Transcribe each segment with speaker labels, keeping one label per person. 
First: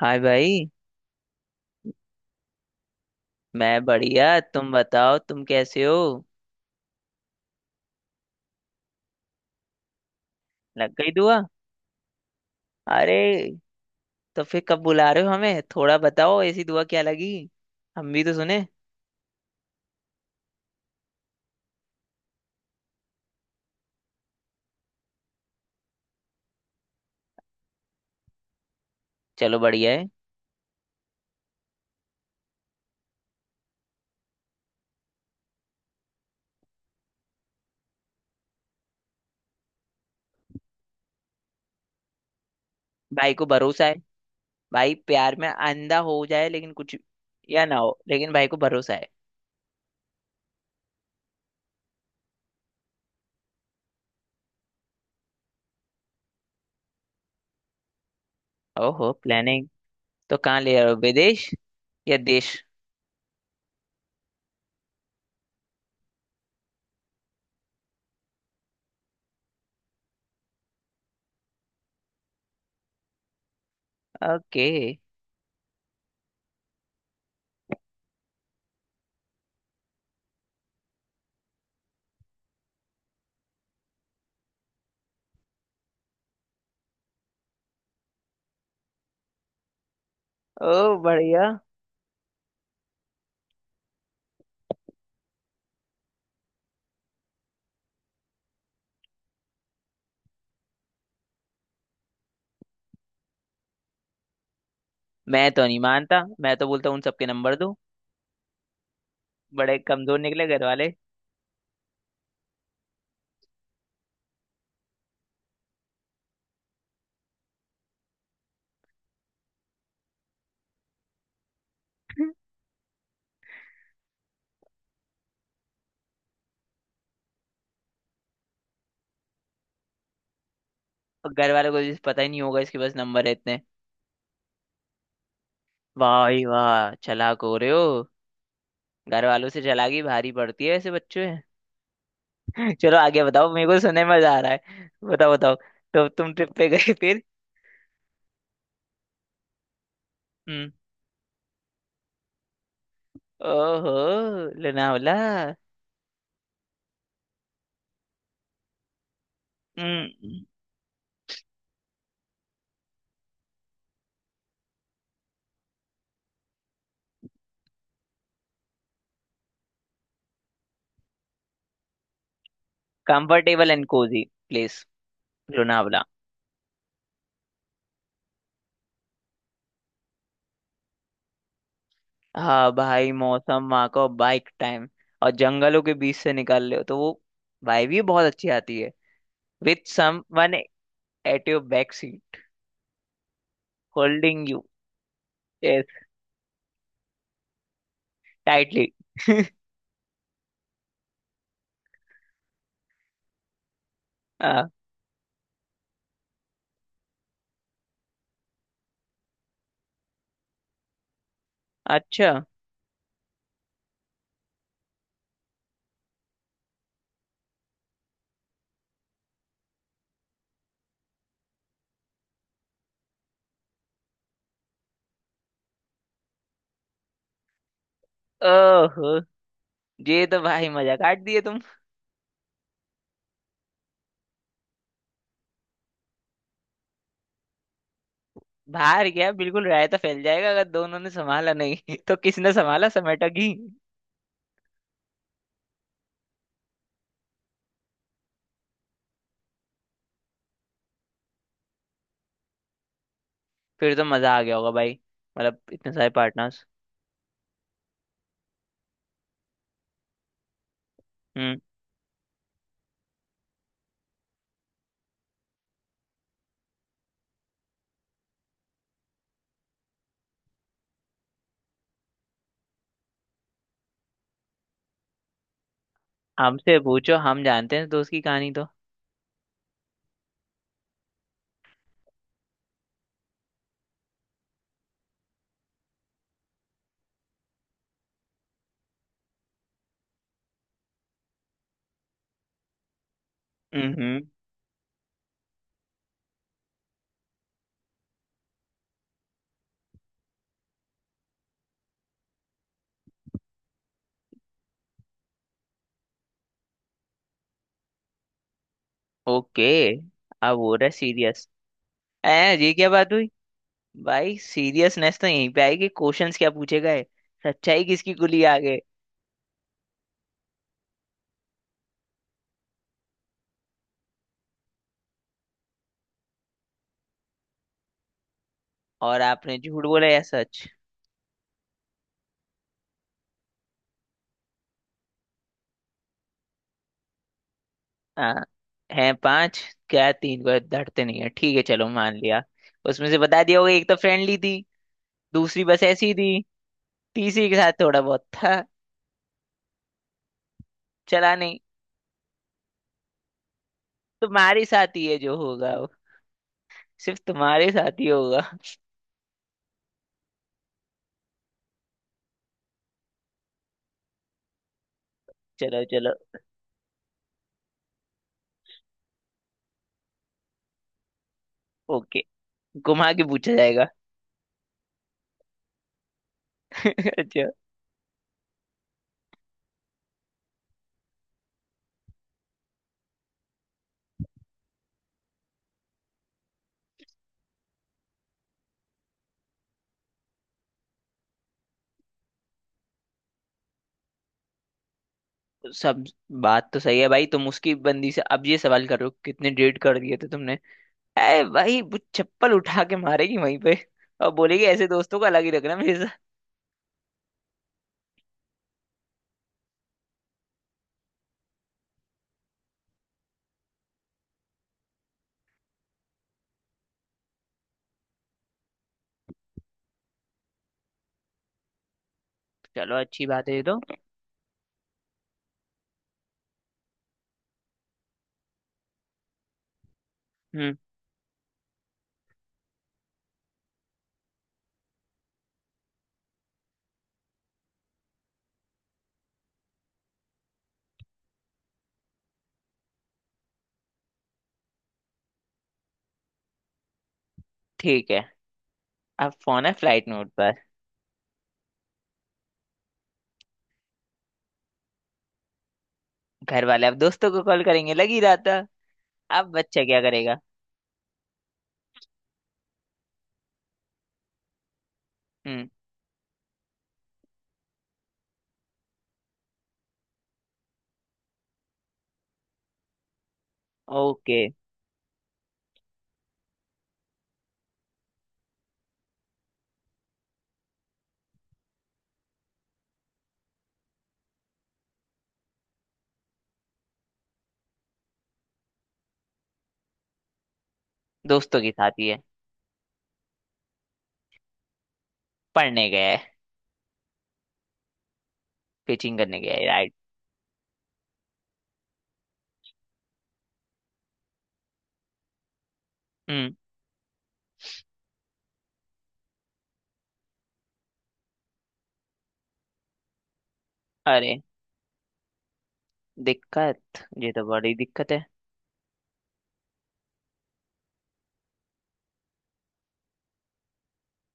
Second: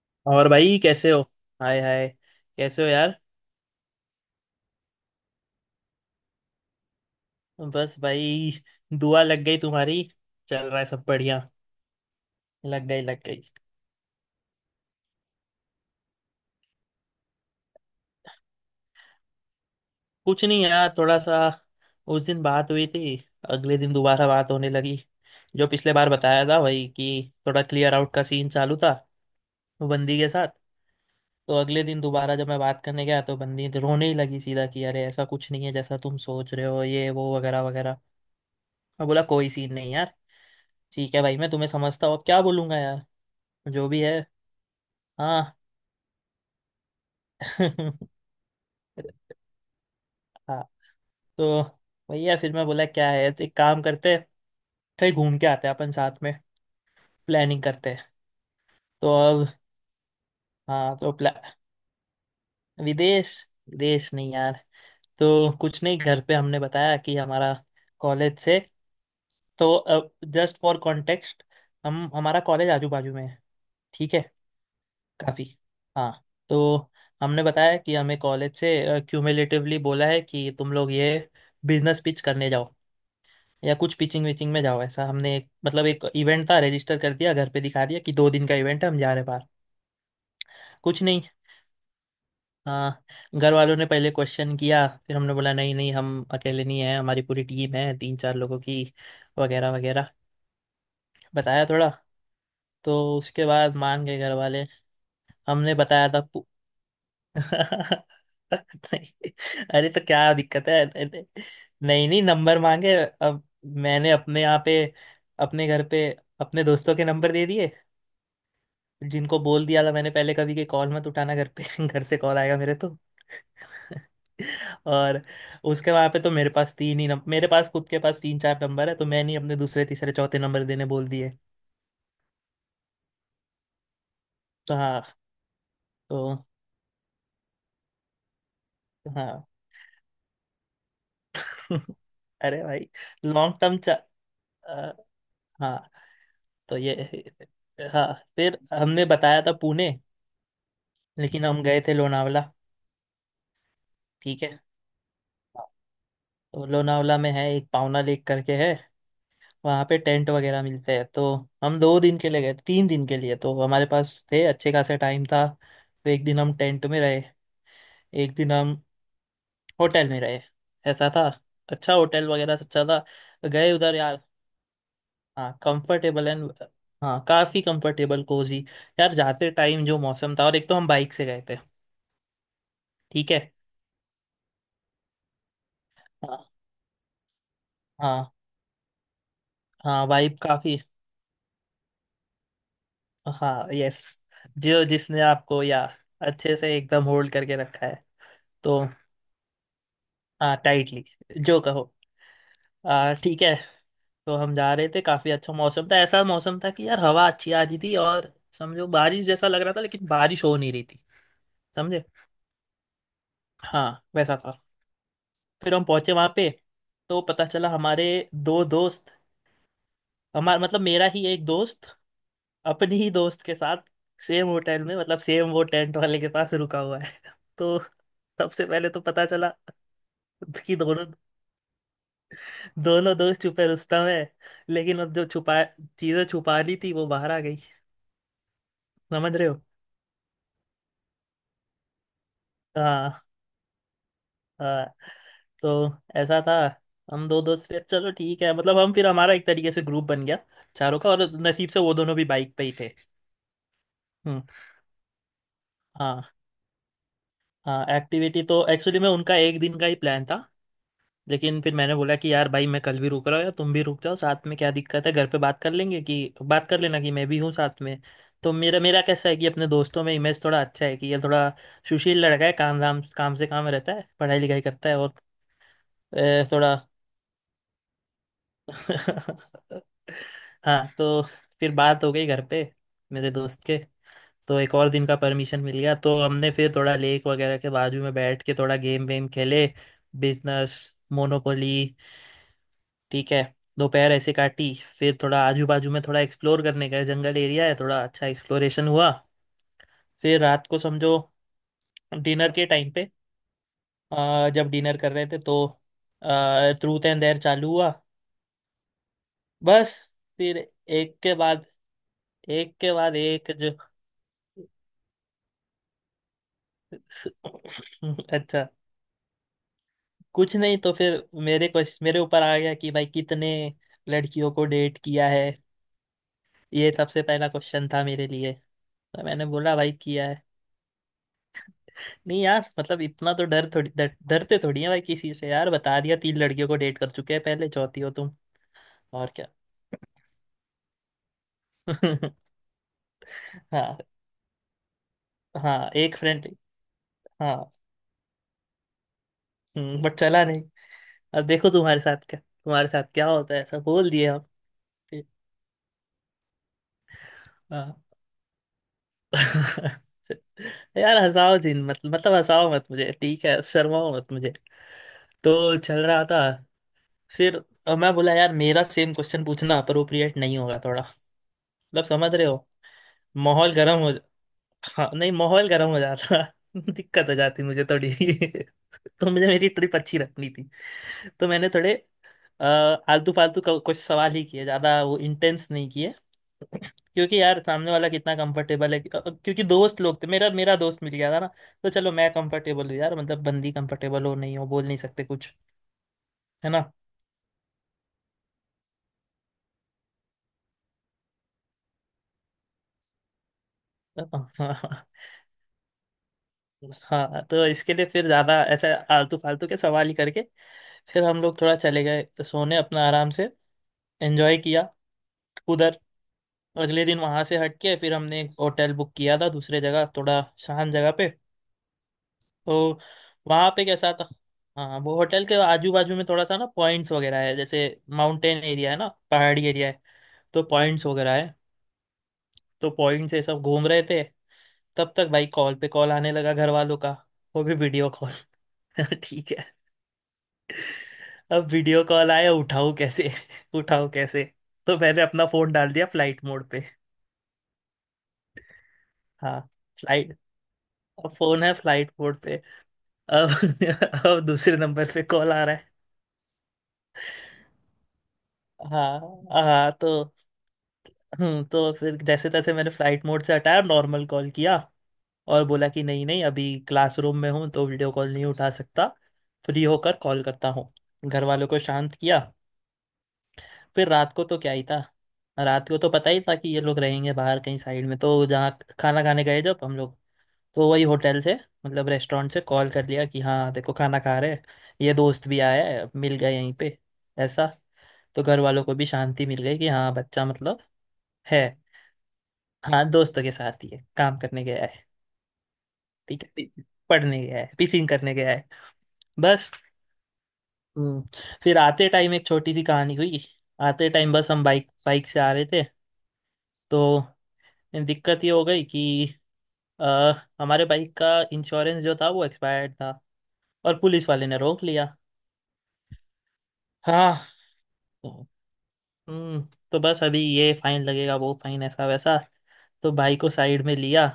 Speaker 1: हाय
Speaker 2: और
Speaker 1: भाई।
Speaker 2: भाई कैसे हो। हाय हाय। कैसे हो यार।
Speaker 1: मैं बढ़िया, तुम बताओ, तुम कैसे हो।
Speaker 2: बस भाई। दुआ लग गई तुम्हारी। चल रहा है
Speaker 1: लग
Speaker 2: सब
Speaker 1: गई दुआ।
Speaker 2: बढ़िया। लग गई
Speaker 1: अरे
Speaker 2: लग गई।
Speaker 1: तो फिर कब बुला रहे हो हमें, थोड़ा बताओ, ऐसी दुआ क्या लगी। हम भी तो सुने।
Speaker 2: कुछ नहीं यार, थोड़ा सा। उस दिन बात हुई थी, अगले दिन दोबारा बात होने लगी। जो पिछले बार बताया था वही, कि थोड़ा क्लियर आउट का सीन चालू था
Speaker 1: चलो बढ़िया है।
Speaker 2: बंदी के साथ। तो अगले दिन दोबारा जब मैं बात करने गया तो बंदी तो रोने ही लगी सीधा, कि अरे ऐसा कुछ नहीं है जैसा तुम सोच रहे हो, ये वो वगैरह वगैरह। मैं बोला कोई सीन नहीं यार, ठीक है भाई, मैं तुम्हें समझता हूँ, अब क्या बोलूंगा यार।
Speaker 1: भाई को भरोसा
Speaker 2: जो
Speaker 1: है।
Speaker 2: भी है।
Speaker 1: भाई प्यार में
Speaker 2: हाँ।
Speaker 1: अंधा हो जाए लेकिन कुछ या ना हो, लेकिन भाई को भरोसा है।
Speaker 2: हाँ। तो भैया फिर मैं बोला क्या है तो एक काम करते हैं, कहीं घूम के आते हैं अपन साथ में, प्लानिंग करते हैं।
Speaker 1: ओहो,
Speaker 2: तो अब,
Speaker 1: प्लानिंग। तो कहाँ ले रहे
Speaker 2: हाँ
Speaker 1: हो,
Speaker 2: तो प्ला
Speaker 1: विदेश या देश।
Speaker 2: विदेश। विदेश नहीं यार। तो कुछ नहीं, घर पे हमने बताया कि हमारा कॉलेज से। तो जस्ट फॉर कॉन्टेक्स्ट, हम हमारा कॉलेज आजू बाजू में है। ठीक है,
Speaker 1: ओके।
Speaker 2: काफी। हाँ। तो हमने बताया कि हमें कॉलेज से क्यूमुलेटिवली बोला है कि तुम लोग ये बिजनेस पिच करने जाओ या कुछ पिचिंग विचिंग में जाओ, ऐसा। हमने एक, मतलब एक इवेंट था, रजिस्टर कर दिया, घर पे दिखा दिया कि दो दिन का इवेंट है, हम जा रहे हैं बाहर।
Speaker 1: ओ
Speaker 2: कुछ नहीं।
Speaker 1: बढ़िया।
Speaker 2: हाँ। घर वालों ने पहले क्वेश्चन किया, फिर हमने बोला नहीं नहीं हम अकेले नहीं हैं, हमारी पूरी टीम है तीन चार लोगों की, वगैरह वगैरह बताया थोड़ा। तो उसके बाद मान गए घर वाले।
Speaker 1: मैं तो
Speaker 2: हमने
Speaker 1: नहीं
Speaker 2: बताया था।
Speaker 1: मानता, मैं तो बोलता हूँ उन सबके नंबर दो।
Speaker 2: नहीं।
Speaker 1: बड़े
Speaker 2: अरे तो
Speaker 1: कमजोर
Speaker 2: क्या
Speaker 1: निकले घर
Speaker 2: दिक्कत है,
Speaker 1: वाले।
Speaker 2: नहीं नहीं नंबर मांगे अब। मैंने अपने यहाँ पे, अपने घर पे, अपने दोस्तों के नंबर दे दिए, जिनको बोल दिया था मैंने पहले कभी कि कॉल मत उठाना, घर पे घर से कॉल आएगा मेरे तो। और उसके वहाँ पे, तो मेरे पास तीन ही नंबर, मेरे पास खुद के पास तीन चार नंबर है, तो मैंने ही अपने दूसरे तीसरे चौथे नंबर देने बोल दिए।
Speaker 1: और घर वालों को भी पता ही नहीं होगा इसके पास नंबर है इतने।
Speaker 2: तो हाँ।
Speaker 1: वाह भाई
Speaker 2: तो
Speaker 1: वाह, चालाक हो रहे हो। घर
Speaker 2: हाँ।
Speaker 1: वालों से चालाकी भारी पड़ती है ऐसे बच्चों में।
Speaker 2: अरे भाई।
Speaker 1: चलो आगे बताओ,
Speaker 2: लॉन्ग
Speaker 1: मेरे
Speaker 2: टर्म
Speaker 1: को
Speaker 2: चा
Speaker 1: सुनने में मजा आ रहा है,
Speaker 2: अ,
Speaker 1: बताओ बताओ।
Speaker 2: हाँ।
Speaker 1: तो तुम ट्रिप पे
Speaker 2: तो
Speaker 1: गए
Speaker 2: ये,
Speaker 1: फिर।
Speaker 2: हाँ फिर हमने बताया था पुणे,
Speaker 1: हम्म।
Speaker 2: लेकिन हम गए थे लोनावला।
Speaker 1: ओहो।
Speaker 2: ठीक है।
Speaker 1: लोनावला।
Speaker 2: तो लोनावला में है एक पावना लेक करके, है वहाँ पे टेंट
Speaker 1: हम्म।
Speaker 2: वगैरह मिलते हैं। तो हम दो दिन के लिए गए, तीन दिन के लिए तो हमारे पास थे, अच्छे खासे टाइम था। तो एक दिन हम टेंट में रहे, एक दिन हम होटल में रहे, ऐसा था। अच्छा होटल वगैरह अच्छा था।
Speaker 1: कंफर्टेबल
Speaker 2: गए
Speaker 1: एंड
Speaker 2: उधर यार।
Speaker 1: Cozi place.
Speaker 2: हाँ
Speaker 1: लोनावला।
Speaker 2: Comfortable and. हाँ काफ़ी कंफर्टेबल कोजी। यार जाते टाइम जो मौसम था, और एक तो हम बाइक से गए थे।
Speaker 1: हाँ भाई,
Speaker 2: ठीक।
Speaker 1: मौसम वहाँ का, बाइक टाइम। और जंगलों के बीच से
Speaker 2: है
Speaker 1: निकाल रहे हो तो वो भाई भी बहुत
Speaker 2: हाँ।
Speaker 1: अच्छी आती है। विथ
Speaker 2: हाँ
Speaker 1: सम
Speaker 2: वाइब
Speaker 1: वन
Speaker 2: काफी।
Speaker 1: एट योर बैक सीट,
Speaker 2: हाँ यस।
Speaker 1: होल्डिंग
Speaker 2: जो, जिसने आपको या
Speaker 1: यू
Speaker 2: अच्छे से एकदम होल्ड करके रखा है। तो
Speaker 1: टाइटली।
Speaker 2: हाँ टाइटली, जो कहो। ठीक है। तो हम
Speaker 1: हाँ।
Speaker 2: जा रहे थे, काफी अच्छा मौसम था। ऐसा मौसम था कि यार हवा अच्छी आ रही थी, और समझो बारिश जैसा लग रहा था लेकिन बारिश हो नहीं रही थी। समझे।
Speaker 1: अच्छा।
Speaker 2: हाँ वैसा था। फिर हम पहुंचे वहां पे, तो पता चला हमारे दो दोस्त हमारा, मतलब मेरा ही एक दोस्त अपनी ही दोस्त के साथ सेम होटल में, मतलब सेम वो टेंट वाले के पास रुका हुआ है। तो सबसे पहले तो
Speaker 1: ओहो,
Speaker 2: पता चला
Speaker 1: ये तो भाई
Speaker 2: कि
Speaker 1: मजा
Speaker 2: दोनों
Speaker 1: काट दिए तुम।
Speaker 2: दोनों दोस्त छुपे रुस्तम है, लेकिन अब जो छुपा चीजें छुपा ली थी वो बाहर आ गई।
Speaker 1: बाहर गया,
Speaker 2: समझ रहे हो।
Speaker 1: बिल्कुल रायता फैल जाएगा अगर दोनों ने संभाला नहीं। तो किसने संभाला
Speaker 2: हाँ।
Speaker 1: समेटा की।
Speaker 2: हाँ। तो ऐसा था, हम दो दोस्त, फिर चलो ठीक है, मतलब हम फिर हमारा एक तरीके से ग्रुप बन गया चारों का, और नसीब से वो दोनों भी बाइक पे ही थे।
Speaker 1: फिर तो मजा आ
Speaker 2: हम्म।
Speaker 1: गया होगा भाई। मतलब इतने सारे
Speaker 2: हाँ।
Speaker 1: पार्टनर्स।
Speaker 2: हाँ एक्टिविटी तो एक्चुअली में उनका एक दिन का ही प्लान था,
Speaker 1: हम्म।
Speaker 2: लेकिन फिर मैंने बोला कि यार भाई मैं कल भी रुक रहा हूँ, या तुम भी रुक जाओ साथ में, क्या दिक्कत है, घर पे बात कर लेंगे, कि बात कर लेना कि मैं भी हूँ साथ में। तो मेरा मेरा कैसा है कि अपने दोस्तों में इमेज थोड़ा अच्छा है, कि ये थोड़ा सुशील लड़का है, काम धाम, काम से काम रहता है, पढ़ाई लिखाई करता है, और
Speaker 1: हमसे
Speaker 2: थोड़ा।
Speaker 1: पूछो, हम जानते हैं दोस्त की कहानी तो।
Speaker 2: हाँ तो फिर बात हो गई घर पे, मेरे दोस्त के। तो एक और दिन का परमिशन मिल गया, तो हमने फिर थोड़ा लेक वगैरह के बाजू में बैठ के थोड़ा गेम वेम खेले, बिजनेस, मोनोपोली। ठीक है। दोपहर
Speaker 1: हम्म।
Speaker 2: ऐसे काटी। फिर थोड़ा आजू बाजू में थोड़ा एक्सप्लोर करने का है, जंगल एरिया है, थोड़ा अच्छा एक्सप्लोरेशन हुआ। फिर रात को समझो, डिनर के टाइम पे, जब डिनर कर रहे थे तो ट्रूथ एंड डेयर चालू हुआ।
Speaker 1: ओके।
Speaker 2: बस।
Speaker 1: अब
Speaker 2: फिर
Speaker 1: हो रहा है
Speaker 2: एक के
Speaker 1: सीरियस।
Speaker 2: बाद
Speaker 1: ए, ये
Speaker 2: एक
Speaker 1: क्या
Speaker 2: के
Speaker 1: बात
Speaker 2: बाद
Speaker 1: हुई।
Speaker 2: एक जो।
Speaker 1: भाई सीरियसनेस तो यहीं पे आएगी, क्वेश्चंस क्या पूछे गए, सच्चाई किसकी गुली आ
Speaker 2: अच्छा।
Speaker 1: गए।
Speaker 2: कुछ नहीं। तो फिर मेरे क्वेश्चन मेरे ऊपर आ गया कि भाई कितने लड़कियों को डेट किया है। ये सबसे पहला क्वेश्चन था मेरे लिए,
Speaker 1: और
Speaker 2: तो मैंने
Speaker 1: आपने
Speaker 2: बोला
Speaker 1: झूठ
Speaker 2: भाई
Speaker 1: बोला या
Speaker 2: किया है।
Speaker 1: सच।
Speaker 2: नहीं यार मतलब इतना तो डर, थोड़ी डरते थोड़ी है भाई किसी से यार। बता दिया तीन लड़कियों को डेट कर चुके हैं पहले, चौथी हो तुम।
Speaker 1: हाँ, हैं
Speaker 2: और क्या।
Speaker 1: पांच। क्या तीन को धरते नहीं है, ठीक है चलो मान लिया। उसमें से बता दिया होगा एक तो
Speaker 2: हाँ।
Speaker 1: फ्रेंडली थी, दूसरी बस
Speaker 2: हाँ
Speaker 1: ऐसी
Speaker 2: एक
Speaker 1: थी,
Speaker 2: फ्रेंड।
Speaker 1: तीसरी के
Speaker 2: हाँ
Speaker 1: साथ थोड़ा बहुत था,
Speaker 2: बट चला नहीं।
Speaker 1: चला
Speaker 2: अब
Speaker 1: नहीं।
Speaker 2: देखो तुम्हारे साथ क्या होता है, ऐसा बोल दिए हम।
Speaker 1: तुम्हारे साथ ही है जो होगा वो, सिर्फ तुम्हारे साथ
Speaker 2: हाँ।
Speaker 1: ही होगा।
Speaker 2: यार हंसाओ जिन मत, मतलब हंसाओ मत मुझे, ठीक है, शर्माओ मत मुझे। तो
Speaker 1: चलो
Speaker 2: चल
Speaker 1: चलो।
Speaker 2: रहा था। फिर मैं बोला यार मेरा सेम क्वेश्चन पूछना अप्रोप्रिएट नहीं होगा थोड़ा, मतलब
Speaker 1: ओके,
Speaker 2: समझ रहे हो।
Speaker 1: घुमा के पूछा
Speaker 2: माहौल
Speaker 1: जाएगा।
Speaker 2: गर्म हो। हाँ नहीं, माहौल गर्म हो जाता, दिक्कत हो
Speaker 1: अच्छा।
Speaker 2: जाती मुझे थोड़ी। तो मुझे मेरी ट्रिप अच्छी रखनी थी। तो मैंने थोड़े अ, आलतू फालतू कुछ सवाल ही किए, ज़्यादा वो इंटेंस नहीं किए। क्योंकि यार सामने वाला कितना कंफर्टेबल है, क्योंकि दोस्त लोग थे, मेरा मेरा दोस्त मिल गया था ना, तो चलो मैं कंफर्टेबल हूँ यार, मतलब बंदी कंफर्टेबल हो नहीं हो बोल नहीं सकते कुछ।
Speaker 1: सब बात
Speaker 2: है
Speaker 1: तो
Speaker 2: ना।
Speaker 1: सही है भाई, तुम उसकी बंदी से अब ये सवाल करो कितने डेट कर दिए थे तुमने। ए भाई, वो चप्पल उठा के मारेगी वहीं पे। और बोलेगी ऐसे दोस्तों का अलग ही रखना मेरे साथ।
Speaker 2: हाँ। हाँ तो इसके लिए फिर ज़्यादा ऐसा आलतू फालतू के सवाल ही करके फिर हम लोग थोड़ा चले गए सोने अपना आराम से। एंजॉय किया उधर। अगले दिन वहां से हट के फिर हमने एक होटल बुक किया था दूसरे जगह, थोड़ा शांत जगह पे।
Speaker 1: चलो
Speaker 2: तो
Speaker 1: अच्छी बात है ये
Speaker 2: वहां
Speaker 1: तो।
Speaker 2: पे कैसा था, हाँ वो होटल के आजू बाजू में थोड़ा सा ना पॉइंट्स वगैरह है, जैसे माउंटेन एरिया है ना, पहाड़ी एरिया है, तो
Speaker 1: हम्म।
Speaker 2: पॉइंट्स वगैरह है। तो पॉइंट्स ये सब घूम रहे थे, तब तक भाई कॉल पे कॉल आने लगा घर वालों का, वो भी वीडियो कॉल। ठीक है। अब वीडियो कॉल आया, उठाऊं कैसे, उठाऊं कैसे। तो मैंने अपना फोन डाल दिया फ्लाइट मोड पे।
Speaker 1: ठीक है, अब
Speaker 2: हाँ
Speaker 1: फोन है फ्लाइट मोड
Speaker 2: फ्लाइट।
Speaker 1: पर।
Speaker 2: अब फोन है फ्लाइट मोड पे। अब अब दूसरे नंबर पे कॉल आ रहा है।
Speaker 1: घर वाले अब दोस्तों को कॉल करेंगे लग ही रहा था।
Speaker 2: हाँ।
Speaker 1: अब बच्चा
Speaker 2: हाँ
Speaker 1: क्या करेगा।
Speaker 2: तो फिर जैसे तैसे मैंने फ्लाइट मोड से हटाया, नॉर्मल कॉल किया और
Speaker 1: हम्म।
Speaker 2: बोला कि नहीं नहीं अभी क्लासरूम में हूँ तो वीडियो कॉल नहीं उठा सकता, फ्री होकर कॉल करता हूँ। घर वालों को शांत किया। फिर रात
Speaker 1: ओके।
Speaker 2: को तो क्या ही था। रात को तो पता ही था कि ये लोग रहेंगे बाहर कहीं साइड में, तो जहाँ खाना खाने गए, जब हम लोग, तो वही होटल से मतलब रेस्टोरेंट से कॉल कर लिया कि हाँ देखो खाना खा रहे हैं, ये दोस्त भी आया है, मिल गए यहीं पे, ऐसा। तो घर वालों को भी शांति मिल गई कि हाँ बच्चा मतलब
Speaker 1: दोस्तों
Speaker 2: है।
Speaker 1: के साथ ही है।
Speaker 2: हाँ दोस्तों के साथ ही है, काम करने गया है।
Speaker 1: पढ़ने गया है।
Speaker 2: ठीक है, पढ़ने गया है, टीचिंग करने गया है।
Speaker 1: पिचिंग करने गया है,
Speaker 2: बस।
Speaker 1: राइट।
Speaker 2: हम्म, फिर आते टाइम एक छोटी सी कहानी हुई। आते टाइम बस हम बाइक बाइक से आ रहे थे।
Speaker 1: हम्म।
Speaker 2: तो दिक्कत ये हो गई कि अ, हमारे बाइक का इंश्योरेंस जो था वो एक्सपायर्ड था, और पुलिस
Speaker 1: अरे,
Speaker 2: वाले ने रोक लिया।
Speaker 1: दिक्कत ये
Speaker 2: हाँ।
Speaker 1: तो बड़ी दिक्कत है।
Speaker 2: तो, हम्म तो बस अभी ये फाइन लगेगा वो फाइन ऐसा वैसा। तो भाई को साइड में लिया,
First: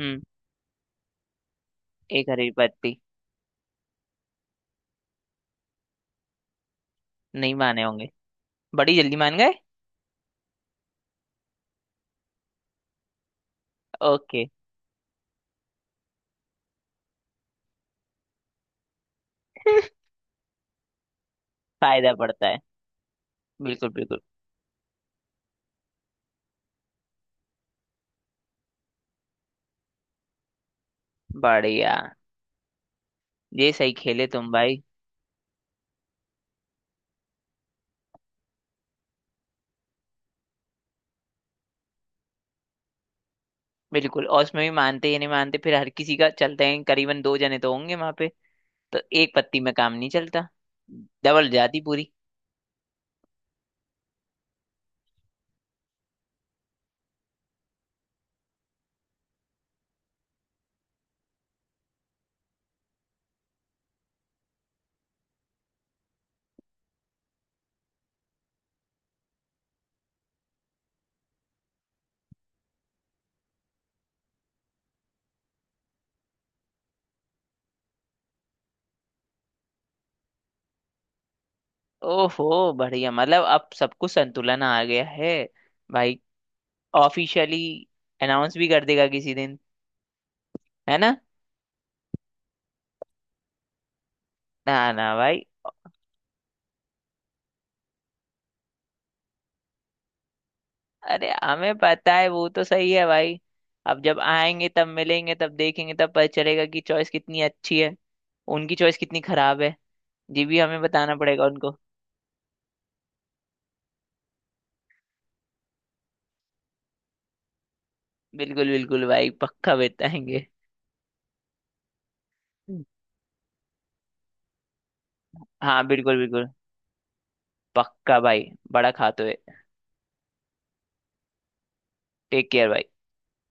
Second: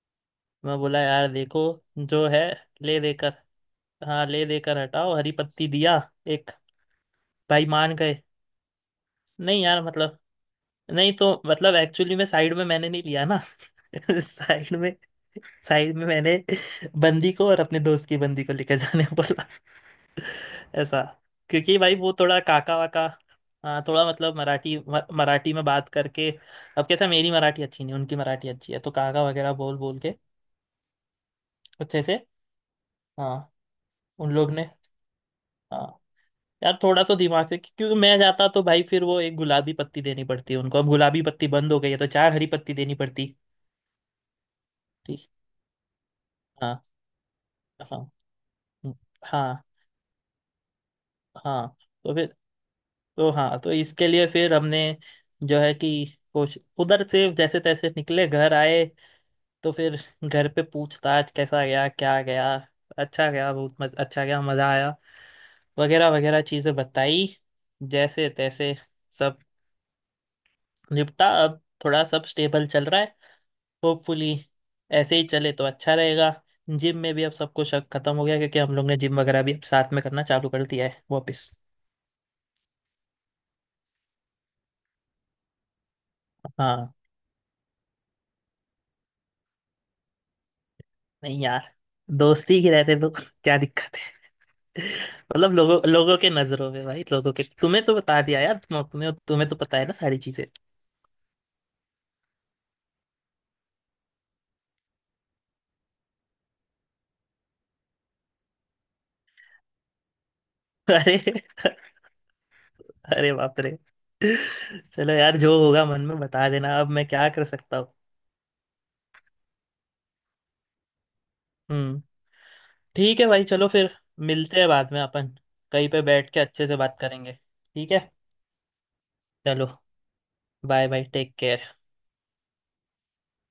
Speaker 1: हम्म।
Speaker 2: मैं बोला यार देखो जो
Speaker 1: एक
Speaker 2: है
Speaker 1: हरी पत्ती।
Speaker 2: ले देकर। हाँ ले देकर हटाओ, हरी पत्ती दिया एक।
Speaker 1: नहीं
Speaker 2: भाई
Speaker 1: माने
Speaker 2: मान
Speaker 1: होंगे।
Speaker 2: गए।
Speaker 1: बड़ी जल्दी मान गए।
Speaker 2: नहीं यार मतलब, नहीं तो मतलब एक्चुअली में साइड में मैंने नहीं लिया ना।
Speaker 1: ओके।
Speaker 2: साइड में साइड में मैंने बंदी को और अपने दोस्त की बंदी को लेकर जाने बोला, ऐसा। क्योंकि भाई वो
Speaker 1: फायदा
Speaker 2: थोड़ा
Speaker 1: पड़ता है,
Speaker 2: काका वाका। हाँ
Speaker 1: बिल्कुल
Speaker 2: थोड़ा
Speaker 1: बिल्कुल।
Speaker 2: मतलब मराठी, मराठी में बात करके। अब कैसा, मेरी मराठी अच्छी नहीं, उनकी मराठी अच्छी है, तो काका वगैरह बोल बोल के
Speaker 1: बढ़िया।
Speaker 2: अच्छे से। हाँ।
Speaker 1: ये सही खेले
Speaker 2: उन
Speaker 1: तुम
Speaker 2: लोग ने।
Speaker 1: भाई।
Speaker 2: हाँ। यार थोड़ा सा दिमाग से, क्योंकि मैं जाता तो भाई फिर वो एक गुलाबी पत्ती देनी पड़ती है उनको, अब गुलाबी पत्ती बंद हो गई है तो चार हरी पत्ती देनी पड़ती।
Speaker 1: बिल्कुल, और उसमें भी मानते या नहीं मानते फिर हर किसी का, चलते हैं
Speaker 2: हाँ।
Speaker 1: करीबन दो जने तो होंगे
Speaker 2: हाँ।
Speaker 1: वहां पे।
Speaker 2: हम्म,
Speaker 1: तो एक पत्ती
Speaker 2: हाँ।
Speaker 1: में काम नहीं चलता। डबल
Speaker 2: हाँ।
Speaker 1: जाती पूरी।
Speaker 2: तो फिर, तो हाँ तो इसके लिए फिर हमने जो है कि कुछ उधर से जैसे तैसे निकले, घर आए। तो फिर घर पे पूछताछ, कैसा गया क्या गया, अच्छा गया बहुत अच्छा गया, मज़ा आया, वगैरह वगैरह चीज़ें बताई, जैसे तैसे। सब निपटा अब, थोड़ा सब स्टेबल चल रहा है होपफुली, ऐसे ही चले तो अच्छा रहेगा। जिम में भी अब सबको शक खत्म हो गया, क्योंकि हम लोग ने जिम वगैरह भी अब साथ में करना चालू कर दिया है वापस।
Speaker 1: ओहो बढ़िया, मतलब अब सब कुछ संतुलन आ गया है भाई।
Speaker 2: हाँ।
Speaker 1: ऑफिशियली अनाउंस भी कर देगा किसी दिन, है ना।
Speaker 2: नहीं यार, दोस्ती की रहते तो क्या दिक्कत है।
Speaker 1: ना ना भाई।
Speaker 2: मतलब लोगों लोगों के नजरों में, भाई लोगों के, तुम्हें तो बता दिया यार, तुम्हें तो पता है ना सारी चीजें।
Speaker 1: अरे हमें पता है, वो तो सही है भाई। अब जब आएंगे तब मिलेंगे, तब देखेंगे, तब पता चलेगा कि चॉइस कितनी अच्छी है। उनकी चॉइस कितनी खराब है ये भी हमें बताना
Speaker 2: अरे।
Speaker 1: पड़ेगा उनको।
Speaker 2: अरे बाप रे। चलो यार, जो होगा मन में बता देना, अब मैं क्या कर सकता हूँ।
Speaker 1: बिल्कुल बिल्कुल भाई, पक्का बताएंगे।
Speaker 2: हम्म। ठीक है भाई, चलो फिर, मिलते हैं बाद में अपन
Speaker 1: हाँ
Speaker 2: कहीं पे
Speaker 1: बिल्कुल
Speaker 2: बैठ के
Speaker 1: बिल्कुल।
Speaker 2: अच्छे से बात करेंगे, ठीक है।
Speaker 1: पक्का भाई, बड़ा खाते हुए।
Speaker 2: चलो। Bye bye, take care.
Speaker 1: Take care भाई।